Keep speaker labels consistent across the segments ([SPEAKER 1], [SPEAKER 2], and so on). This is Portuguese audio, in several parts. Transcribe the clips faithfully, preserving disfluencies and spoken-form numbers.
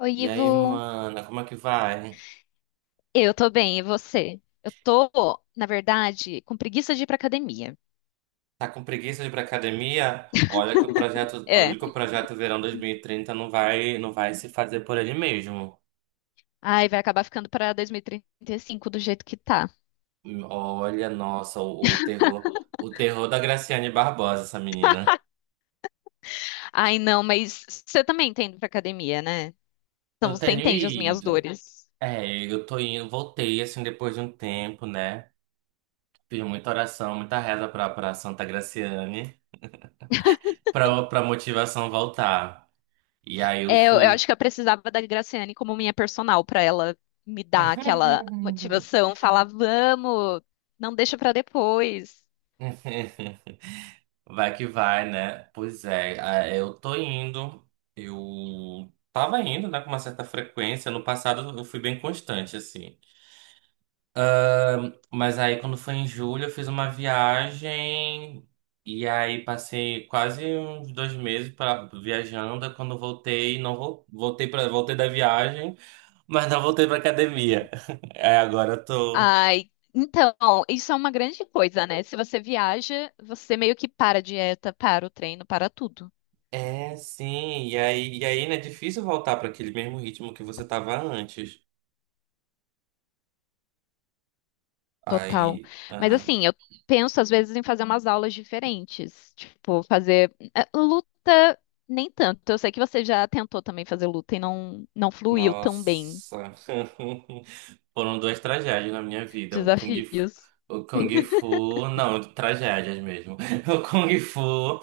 [SPEAKER 1] Oi,
[SPEAKER 2] E aí,
[SPEAKER 1] Ivo.
[SPEAKER 2] mana, como é que vai?
[SPEAKER 1] Eu tô bem, e você? Eu tô, na verdade, com preguiça de ir pra academia.
[SPEAKER 2] Tá com preguiça de ir pra academia? Olha que o projeto,
[SPEAKER 1] É.
[SPEAKER 2] olha que o projeto Verão dois mil e trinta não vai, não vai se fazer por ele mesmo.
[SPEAKER 1] Ai, vai acabar ficando pra dois mil e trinta e cinco do jeito que tá.
[SPEAKER 2] Olha, nossa, o, o terror, o terror da Graciane Barbosa, essa menina.
[SPEAKER 1] Ai, não, mas você também tá indo pra academia, né? Então
[SPEAKER 2] Eu
[SPEAKER 1] você
[SPEAKER 2] tenho
[SPEAKER 1] entende as minhas
[SPEAKER 2] ido.
[SPEAKER 1] dores.
[SPEAKER 2] É, eu tô indo, voltei assim depois de um tempo, né? Fiz muita oração, muita reza pra, pra Santa Graciane, pra, pra motivação voltar. E aí eu
[SPEAKER 1] É, eu, eu acho
[SPEAKER 2] fui.
[SPEAKER 1] que eu precisava da Graciane como minha personal pra ela me dar aquela motivação, falar, vamos, não deixa pra depois.
[SPEAKER 2] Vai que vai, né? Pois é, ah, eu tô indo. Eu tava indo, né, com uma certa frequência. No passado eu fui bem constante, assim. Mas aí quando foi em julho eu fiz uma viagem e aí passei quase uns dois meses pra, viajando. Aí quando voltei, não vol- voltei para voltei da viagem, mas não voltei pra academia. É, agora eu tô.
[SPEAKER 1] Ai, então, isso é uma grande coisa, né? Se você viaja, você meio que para a dieta, para o treino, para tudo.
[SPEAKER 2] É, sim. E aí, e aí, né, é difícil voltar para aquele mesmo ritmo que você tava antes.
[SPEAKER 1] Total.
[SPEAKER 2] Aí,
[SPEAKER 1] Mas
[SPEAKER 2] aham.
[SPEAKER 1] assim, eu penso às vezes em fazer umas aulas diferentes. Tipo, fazer eh, luta, nem tanto. Eu sei que você já tentou também fazer luta e não, não fluiu tão bem.
[SPEAKER 2] Nossa. Foram duas tragédias na minha vida. O Kung Fu,
[SPEAKER 1] Desafios.
[SPEAKER 2] o Kung Fu, não, tragédias mesmo. O Kung Fu,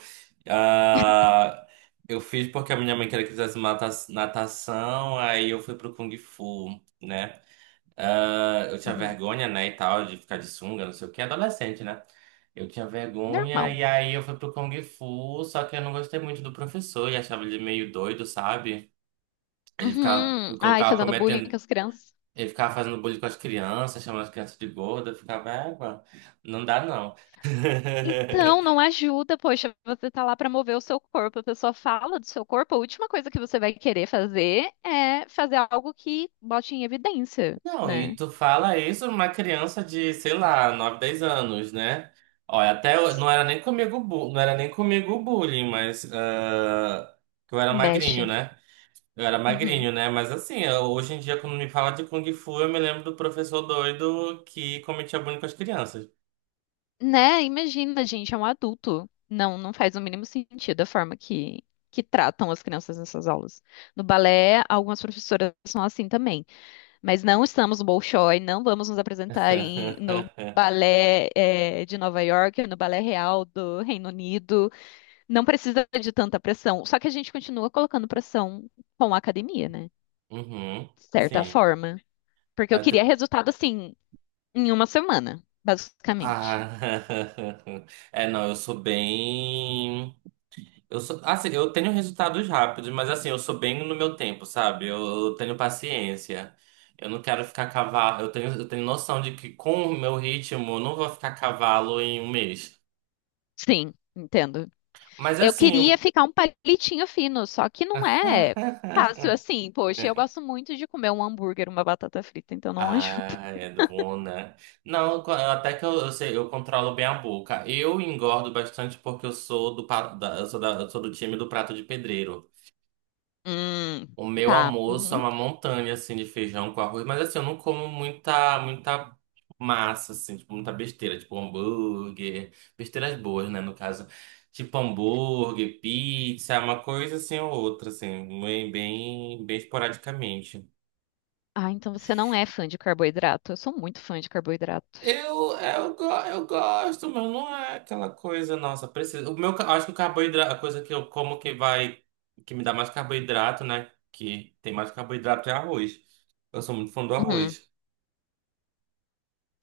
[SPEAKER 2] ah, eu fiz porque a minha mãe queria que eu fizesse mata- natação, aí eu fui pro Kung Fu, né? Ah, eu tinha
[SPEAKER 1] Uhum.
[SPEAKER 2] vergonha, né, e tal, de ficar de sunga, não sei o que, adolescente, né? Eu tinha vergonha
[SPEAKER 1] Normal.
[SPEAKER 2] e aí eu fui pro Kung Fu, só que eu não gostei muito do professor e achava ele meio doido, sabe? Ele ficava,
[SPEAKER 1] Uhum.
[SPEAKER 2] ele
[SPEAKER 1] Ai,
[SPEAKER 2] colocava
[SPEAKER 1] fazendo bullying
[SPEAKER 2] cometendo,
[SPEAKER 1] com as crianças.
[SPEAKER 2] ele ficava fazendo bullying com as crianças, chamando as crianças de gorda, eu ficava, égua, não dá não.
[SPEAKER 1] Então, não ajuda, poxa, você tá lá pra mover o seu corpo, a pessoa fala do seu corpo, a última coisa que você vai querer fazer é fazer algo que bote em evidência,
[SPEAKER 2] Não, e
[SPEAKER 1] né?
[SPEAKER 2] tu fala isso uma criança de, sei lá, nove dez anos, né? Olha, até eu- não era nem comigo, bu- não era nem comigo o bullying, mas ah, que eu era magrinho,
[SPEAKER 1] Mexe.
[SPEAKER 2] né? Eu era
[SPEAKER 1] Uhum.
[SPEAKER 2] magrinho, né? Mas assim, eu- hoje em dia, quando me fala de Kung Fu, eu me lembro do professor doido que cometia bullying com as crianças.
[SPEAKER 1] Né? Imagina, gente, é um adulto. Não, não faz o mínimo sentido a forma que, que tratam as crianças nessas aulas. No balé, algumas professoras são assim também. Mas não estamos no Bolshoi, não vamos nos apresentar em, no balé, eh, de Nova York, no balé real do Reino Unido. Não precisa de tanta pressão. Só que a gente continua colocando pressão com a academia, né?
[SPEAKER 2] Uhum,
[SPEAKER 1] De certa É.
[SPEAKER 2] sim.
[SPEAKER 1] forma. Porque eu queria resultado assim, em uma semana, basicamente.
[SPEAKER 2] Ah, é, não, eu sou bem. Eu sou, assim, eu tenho resultados rápidos, mas assim, eu sou bem no meu tempo, sabe? Eu, eu tenho paciência. Eu não quero ficar cavalo. Eu tenho, eu tenho noção de que com o meu ritmo, eu não vou ficar cavalo em um mês.
[SPEAKER 1] Sim, entendo.
[SPEAKER 2] Mas
[SPEAKER 1] Eu queria
[SPEAKER 2] assim.
[SPEAKER 1] ficar um palitinho fino, só que não é fácil assim. Poxa, eu gosto muito de comer um hambúrguer, uma batata frita, então não ajuda.
[SPEAKER 2] Ah, é bom, né? Não, co- até que eu, eu sei, eu controlo bem a boca. Eu engordo bastante porque eu sou do, pa- da- eu sou da- eu sou do time do prato de pedreiro.
[SPEAKER 1] Hum,
[SPEAKER 2] O meu
[SPEAKER 1] tá.
[SPEAKER 2] almoço é
[SPEAKER 1] Uhum.
[SPEAKER 2] uma montanha, assim, de feijão com arroz. Mas, assim, eu não como muita, muita massa, assim. Tipo, muita besteira. Tipo, hambúrguer. Besteiras boas, né, no caso. Tipo, hambúrguer, pizza. Uma coisa, assim, ou outra, assim. Bem, bem, bem esporadicamente.
[SPEAKER 1] Ah, então você não é fã de carboidrato. Eu sou muito fã de carboidrato.
[SPEAKER 2] Eu, eu, go- eu gosto, mas não é aquela coisa, nossa, precisa. O meu, ca- acho que o carboidrato, a coisa que eu como que vai, que me dá mais carboidrato, né? Que tem mais carboidrato é arroz. Eu sou muito fã do
[SPEAKER 1] Uhum.
[SPEAKER 2] arroz.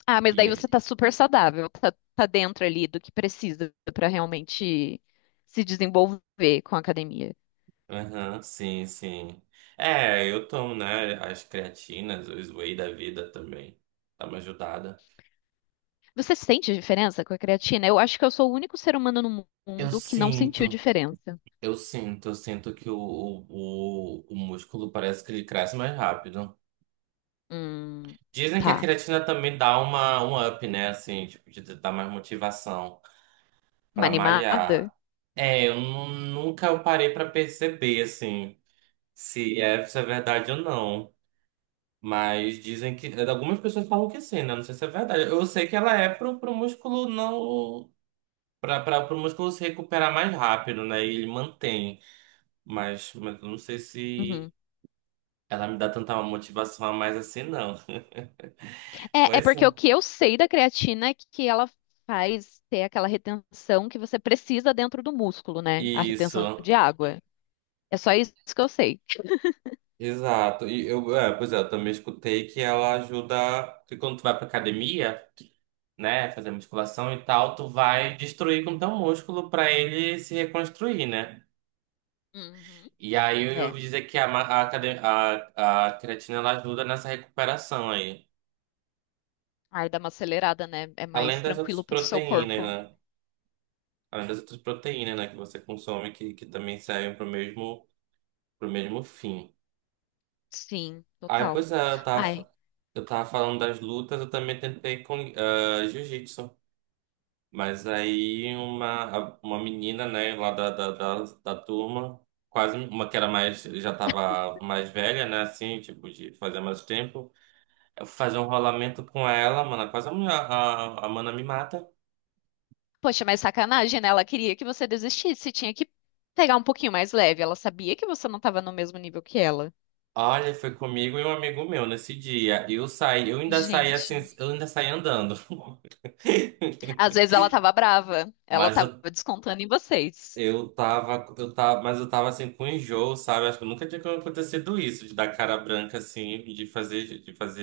[SPEAKER 1] Ah, mas
[SPEAKER 2] E
[SPEAKER 1] daí
[SPEAKER 2] aí?
[SPEAKER 1] você tá super saudável, tá, tá dentro ali do que precisa pra realmente se desenvolver com a academia.
[SPEAKER 2] Aham, sim, sim. É, eu tomo, né, as creatinas, os whey da vida também. Dá uma ajudada.
[SPEAKER 1] Você sente diferença com a creatina? Eu acho que eu sou o único ser humano no
[SPEAKER 2] Eu
[SPEAKER 1] mundo que não sentiu
[SPEAKER 2] sinto,
[SPEAKER 1] diferença.
[SPEAKER 2] eu sinto, eu sinto que o, o, o, o músculo parece que ele cresce mais rápido.
[SPEAKER 1] Hum,
[SPEAKER 2] Dizem que a
[SPEAKER 1] tá.
[SPEAKER 2] creatina também dá uma, um up, né, assim, tipo, de dar mais motivação
[SPEAKER 1] Uma
[SPEAKER 2] pra
[SPEAKER 1] animada?
[SPEAKER 2] malhar. É, eu nu- nunca parei pra perceber, assim, se é, se é verdade ou não. Mas dizem que. é, Algumas pessoas falam que sim, né? Não sei se é verdade. Eu sei que ela é pro, pro músculo não. Pra, pra, pro músculo se recuperar mais rápido, né? E ele mantém. Mas, mas eu não sei se
[SPEAKER 1] Uhum.
[SPEAKER 2] ela me dá tanta motivação a mais assim, não.
[SPEAKER 1] É, é
[SPEAKER 2] Pois é.
[SPEAKER 1] porque o que eu sei da creatina é que ela faz ter aquela retenção que você precisa dentro do músculo, né? A retenção
[SPEAKER 2] Isso.
[SPEAKER 1] de água. É só isso que eu sei.
[SPEAKER 2] Exato. E eu, é, pois é, eu também escutei que ela ajuda. Que quando tu vai pra academia, né? Fazer musculação e tal, tu vai destruir com teu músculo pra ele se reconstruir, né?
[SPEAKER 1] Uhum.
[SPEAKER 2] E aí eu
[SPEAKER 1] É.
[SPEAKER 2] ouvi dizer que a, ma- a, cre- a, a creatina ela ajuda nessa recuperação aí.
[SPEAKER 1] Ai, dá uma acelerada, né? É
[SPEAKER 2] Além
[SPEAKER 1] mais
[SPEAKER 2] das outras
[SPEAKER 1] tranquilo pro seu
[SPEAKER 2] proteínas,
[SPEAKER 1] corpo.
[SPEAKER 2] né? Além das outras proteínas, né, que você consome, que, que também servem pro mesmo, pro mesmo, fim.
[SPEAKER 1] Sim,
[SPEAKER 2] Aí,
[SPEAKER 1] total.
[SPEAKER 2] pois é, eu tava,
[SPEAKER 1] Ai,
[SPEAKER 2] fa- eu tava falando das lutas, eu também tentei com ah, jiu-jitsu. Mas aí uma, a- uma menina, né, lá da, da, da, da turma, quase uma que era mais, já tava mais velha, né, assim, tipo, de fazer mais tempo. Fazer um rolamento com ela, mano. É quase a, mulher- a, a mana me mata.
[SPEAKER 1] poxa, mas sacanagem, né? Ela queria que você desistisse, tinha que pegar um pouquinho mais leve. Ela sabia que você não estava no mesmo nível que ela.
[SPEAKER 2] Olha, foi comigo e um amigo meu nesse dia. Eu saí, eu ainda saí assim,
[SPEAKER 1] Gente,
[SPEAKER 2] eu ainda saí andando.
[SPEAKER 1] às vezes ela tava brava, ela
[SPEAKER 2] Mas
[SPEAKER 1] tava
[SPEAKER 2] eu,
[SPEAKER 1] descontando em vocês.
[SPEAKER 2] eu tava, eu tava, mas eu tava assim com enjoo, sabe? Acho que nunca tinha acontecido isso, de dar cara branca assim, de fazer, de fazer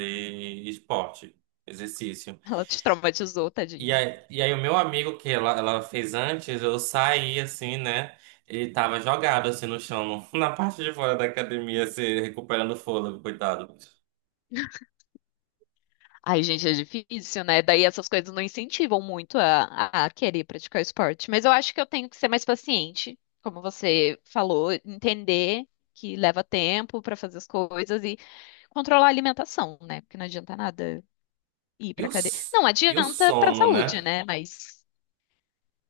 [SPEAKER 2] esporte, exercício.
[SPEAKER 1] Ela te traumatizou,
[SPEAKER 2] E
[SPEAKER 1] tadinho.
[SPEAKER 2] aí, e aí o meu amigo que ela, ela fez antes, eu saí assim, né? Ele tava jogado assim no chão, no- na parte de fora da academia, se recuperando o fôlego, coitado.
[SPEAKER 1] Ai, gente, é difícil, né? Daí essas coisas não incentivam muito a, a a querer praticar esporte. Mas eu acho que eu tenho que ser mais paciente, como você falou, entender que leva tempo pra fazer as coisas e controlar a alimentação, né? Porque não adianta nada ir
[SPEAKER 2] E
[SPEAKER 1] pra
[SPEAKER 2] o,
[SPEAKER 1] cadeia.
[SPEAKER 2] s-
[SPEAKER 1] Não
[SPEAKER 2] e o
[SPEAKER 1] adianta pra
[SPEAKER 2] sono,
[SPEAKER 1] saúde,
[SPEAKER 2] né?
[SPEAKER 1] né? Mas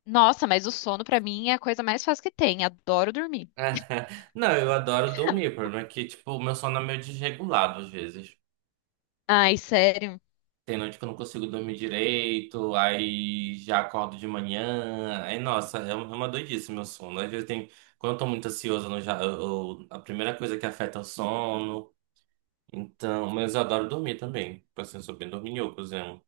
[SPEAKER 1] nossa, mas o sono pra mim é a coisa mais fácil que tem. Adoro dormir.
[SPEAKER 2] Não, eu adoro dormir, o problema é que, tipo, o meu sono é meio desregulado às vezes.
[SPEAKER 1] Ai, sério.
[SPEAKER 2] Tem noite que eu não consigo dormir direito, aí já acordo de manhã. Aí, nossa, é uma é uma doidice meu sono. Às vezes tem. Quando eu tô muito ansioso, eu não já, eu- eu- a primeira coisa que afeta é o sono. Então, mas eu adoro dormir também. Tipo assim, eu sou bem dorminhocozinho.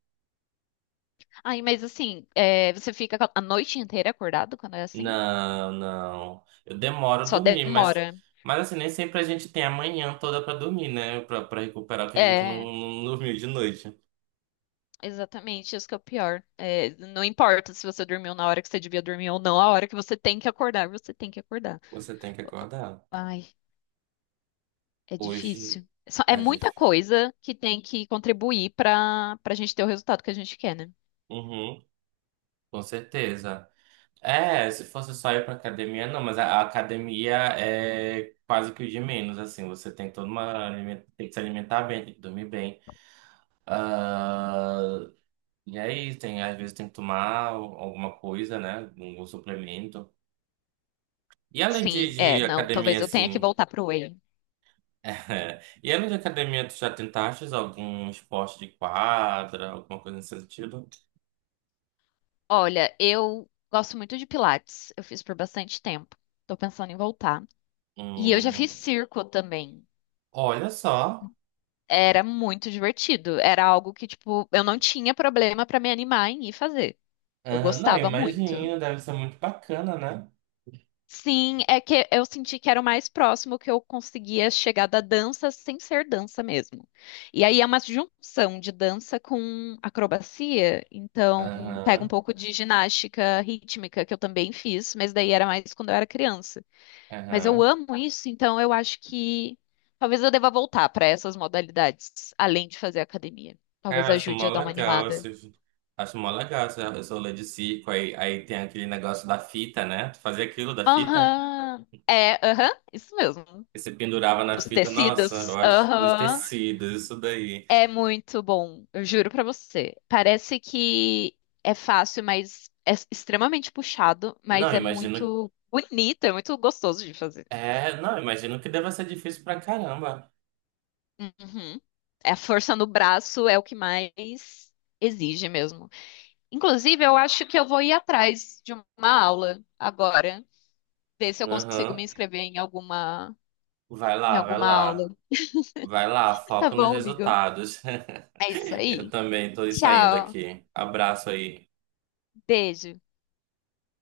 [SPEAKER 1] Ai, mas assim, é, você fica a noite inteira acordado quando é assim?
[SPEAKER 2] Não, não. Eu demoro a
[SPEAKER 1] Só
[SPEAKER 2] dormir, mas,
[SPEAKER 1] demora.
[SPEAKER 2] mas assim, nem sempre a gente tem a manhã toda pra dormir, né? Pra, pra recuperar o que a gente não,
[SPEAKER 1] É.
[SPEAKER 2] não dormiu de noite.
[SPEAKER 1] Exatamente, isso que é o pior. É, não importa se você dormiu na hora que você devia dormir ou não, a hora que você tem que acordar, você tem que acordar.
[SPEAKER 2] Você tem que acordar.
[SPEAKER 1] Ai, é
[SPEAKER 2] Hoje
[SPEAKER 1] difícil. É só- é
[SPEAKER 2] é
[SPEAKER 1] muita
[SPEAKER 2] difícil.
[SPEAKER 1] coisa que tem que contribuir para para a gente ter o resultado que a gente quer, né?
[SPEAKER 2] Uhum, com certeza. É, se fosse só ir pra academia, não, mas a, a academia é quase que o de menos, assim. Você tem toda uma. aliment- Tem que se alimentar bem, tem que dormir bem. E aí, tem, às vezes tem que tomar al- alguma coisa, né? Um suplemento. E além de,
[SPEAKER 1] Sim, é,
[SPEAKER 2] de
[SPEAKER 1] não,
[SPEAKER 2] academia,
[SPEAKER 1] talvez eu tenha que
[SPEAKER 2] assim.
[SPEAKER 1] voltar pro Whey.
[SPEAKER 2] E além de academia, tu já tentaste algum esporte de quadra, alguma coisa nesse sentido?
[SPEAKER 1] Olha, eu gosto muito de Pilates, eu fiz por bastante tempo. Tô pensando em voltar. E eu já
[SPEAKER 2] Hum,
[SPEAKER 1] fiz circo também.
[SPEAKER 2] olha só.
[SPEAKER 1] Era muito divertido, era algo que, tipo, eu não tinha problema para me animar em ir fazer. Eu
[SPEAKER 2] Aham, não, eu
[SPEAKER 1] gostava muito.
[SPEAKER 2] imagino, deve ser muito bacana, né?
[SPEAKER 1] Sim, é que eu senti que era o mais próximo que eu conseguia chegar da dança sem ser dança mesmo. E aí é uma junção de dança com acrobacia, então pega
[SPEAKER 2] Aham,
[SPEAKER 1] um pouco de ginástica rítmica que eu também fiz, mas daí era mais quando eu era criança. Mas eu
[SPEAKER 2] aham.
[SPEAKER 1] amo isso, então eu acho que talvez eu deva voltar para essas modalidades, além de fazer academia. Talvez
[SPEAKER 2] Cara, acho
[SPEAKER 1] ajude
[SPEAKER 2] mó
[SPEAKER 1] a dar uma
[SPEAKER 2] legal
[SPEAKER 1] animada.
[SPEAKER 2] esse Acho mó legal esse esse rolê de circo. Aí, aí tem aquele negócio da fita, né? Tu fazia aquilo da fita?
[SPEAKER 1] Aham. É, aham, isso mesmo.
[SPEAKER 2] E você pendurava na
[SPEAKER 1] Dos
[SPEAKER 2] fita, nossa, eu
[SPEAKER 1] tecidos.
[SPEAKER 2] acho os
[SPEAKER 1] Aham.
[SPEAKER 2] tecidos, isso daí.
[SPEAKER 1] É muito bom, eu juro pra você. Parece que é fácil, mas é extremamente puxado,
[SPEAKER 2] Não,
[SPEAKER 1] mas é
[SPEAKER 2] imagino.
[SPEAKER 1] muito bonito, é muito gostoso de fazer.
[SPEAKER 2] É, não, imagino que deva ser difícil pra caramba.
[SPEAKER 1] Uhum. A força no braço é o que mais exige mesmo. Inclusive, eu acho que eu vou ir atrás de uma aula agora, ver se eu consigo me
[SPEAKER 2] Aham.
[SPEAKER 1] inscrever em alguma
[SPEAKER 2] Vai
[SPEAKER 1] em
[SPEAKER 2] lá, vai
[SPEAKER 1] alguma aula.
[SPEAKER 2] lá. Vai lá,
[SPEAKER 1] Tá
[SPEAKER 2] foco nos
[SPEAKER 1] bom, amigo?
[SPEAKER 2] resultados.
[SPEAKER 1] É isso
[SPEAKER 2] Eu
[SPEAKER 1] aí.
[SPEAKER 2] também tô saindo
[SPEAKER 1] Tchau,
[SPEAKER 2] aqui. Abraço aí.
[SPEAKER 1] beijo.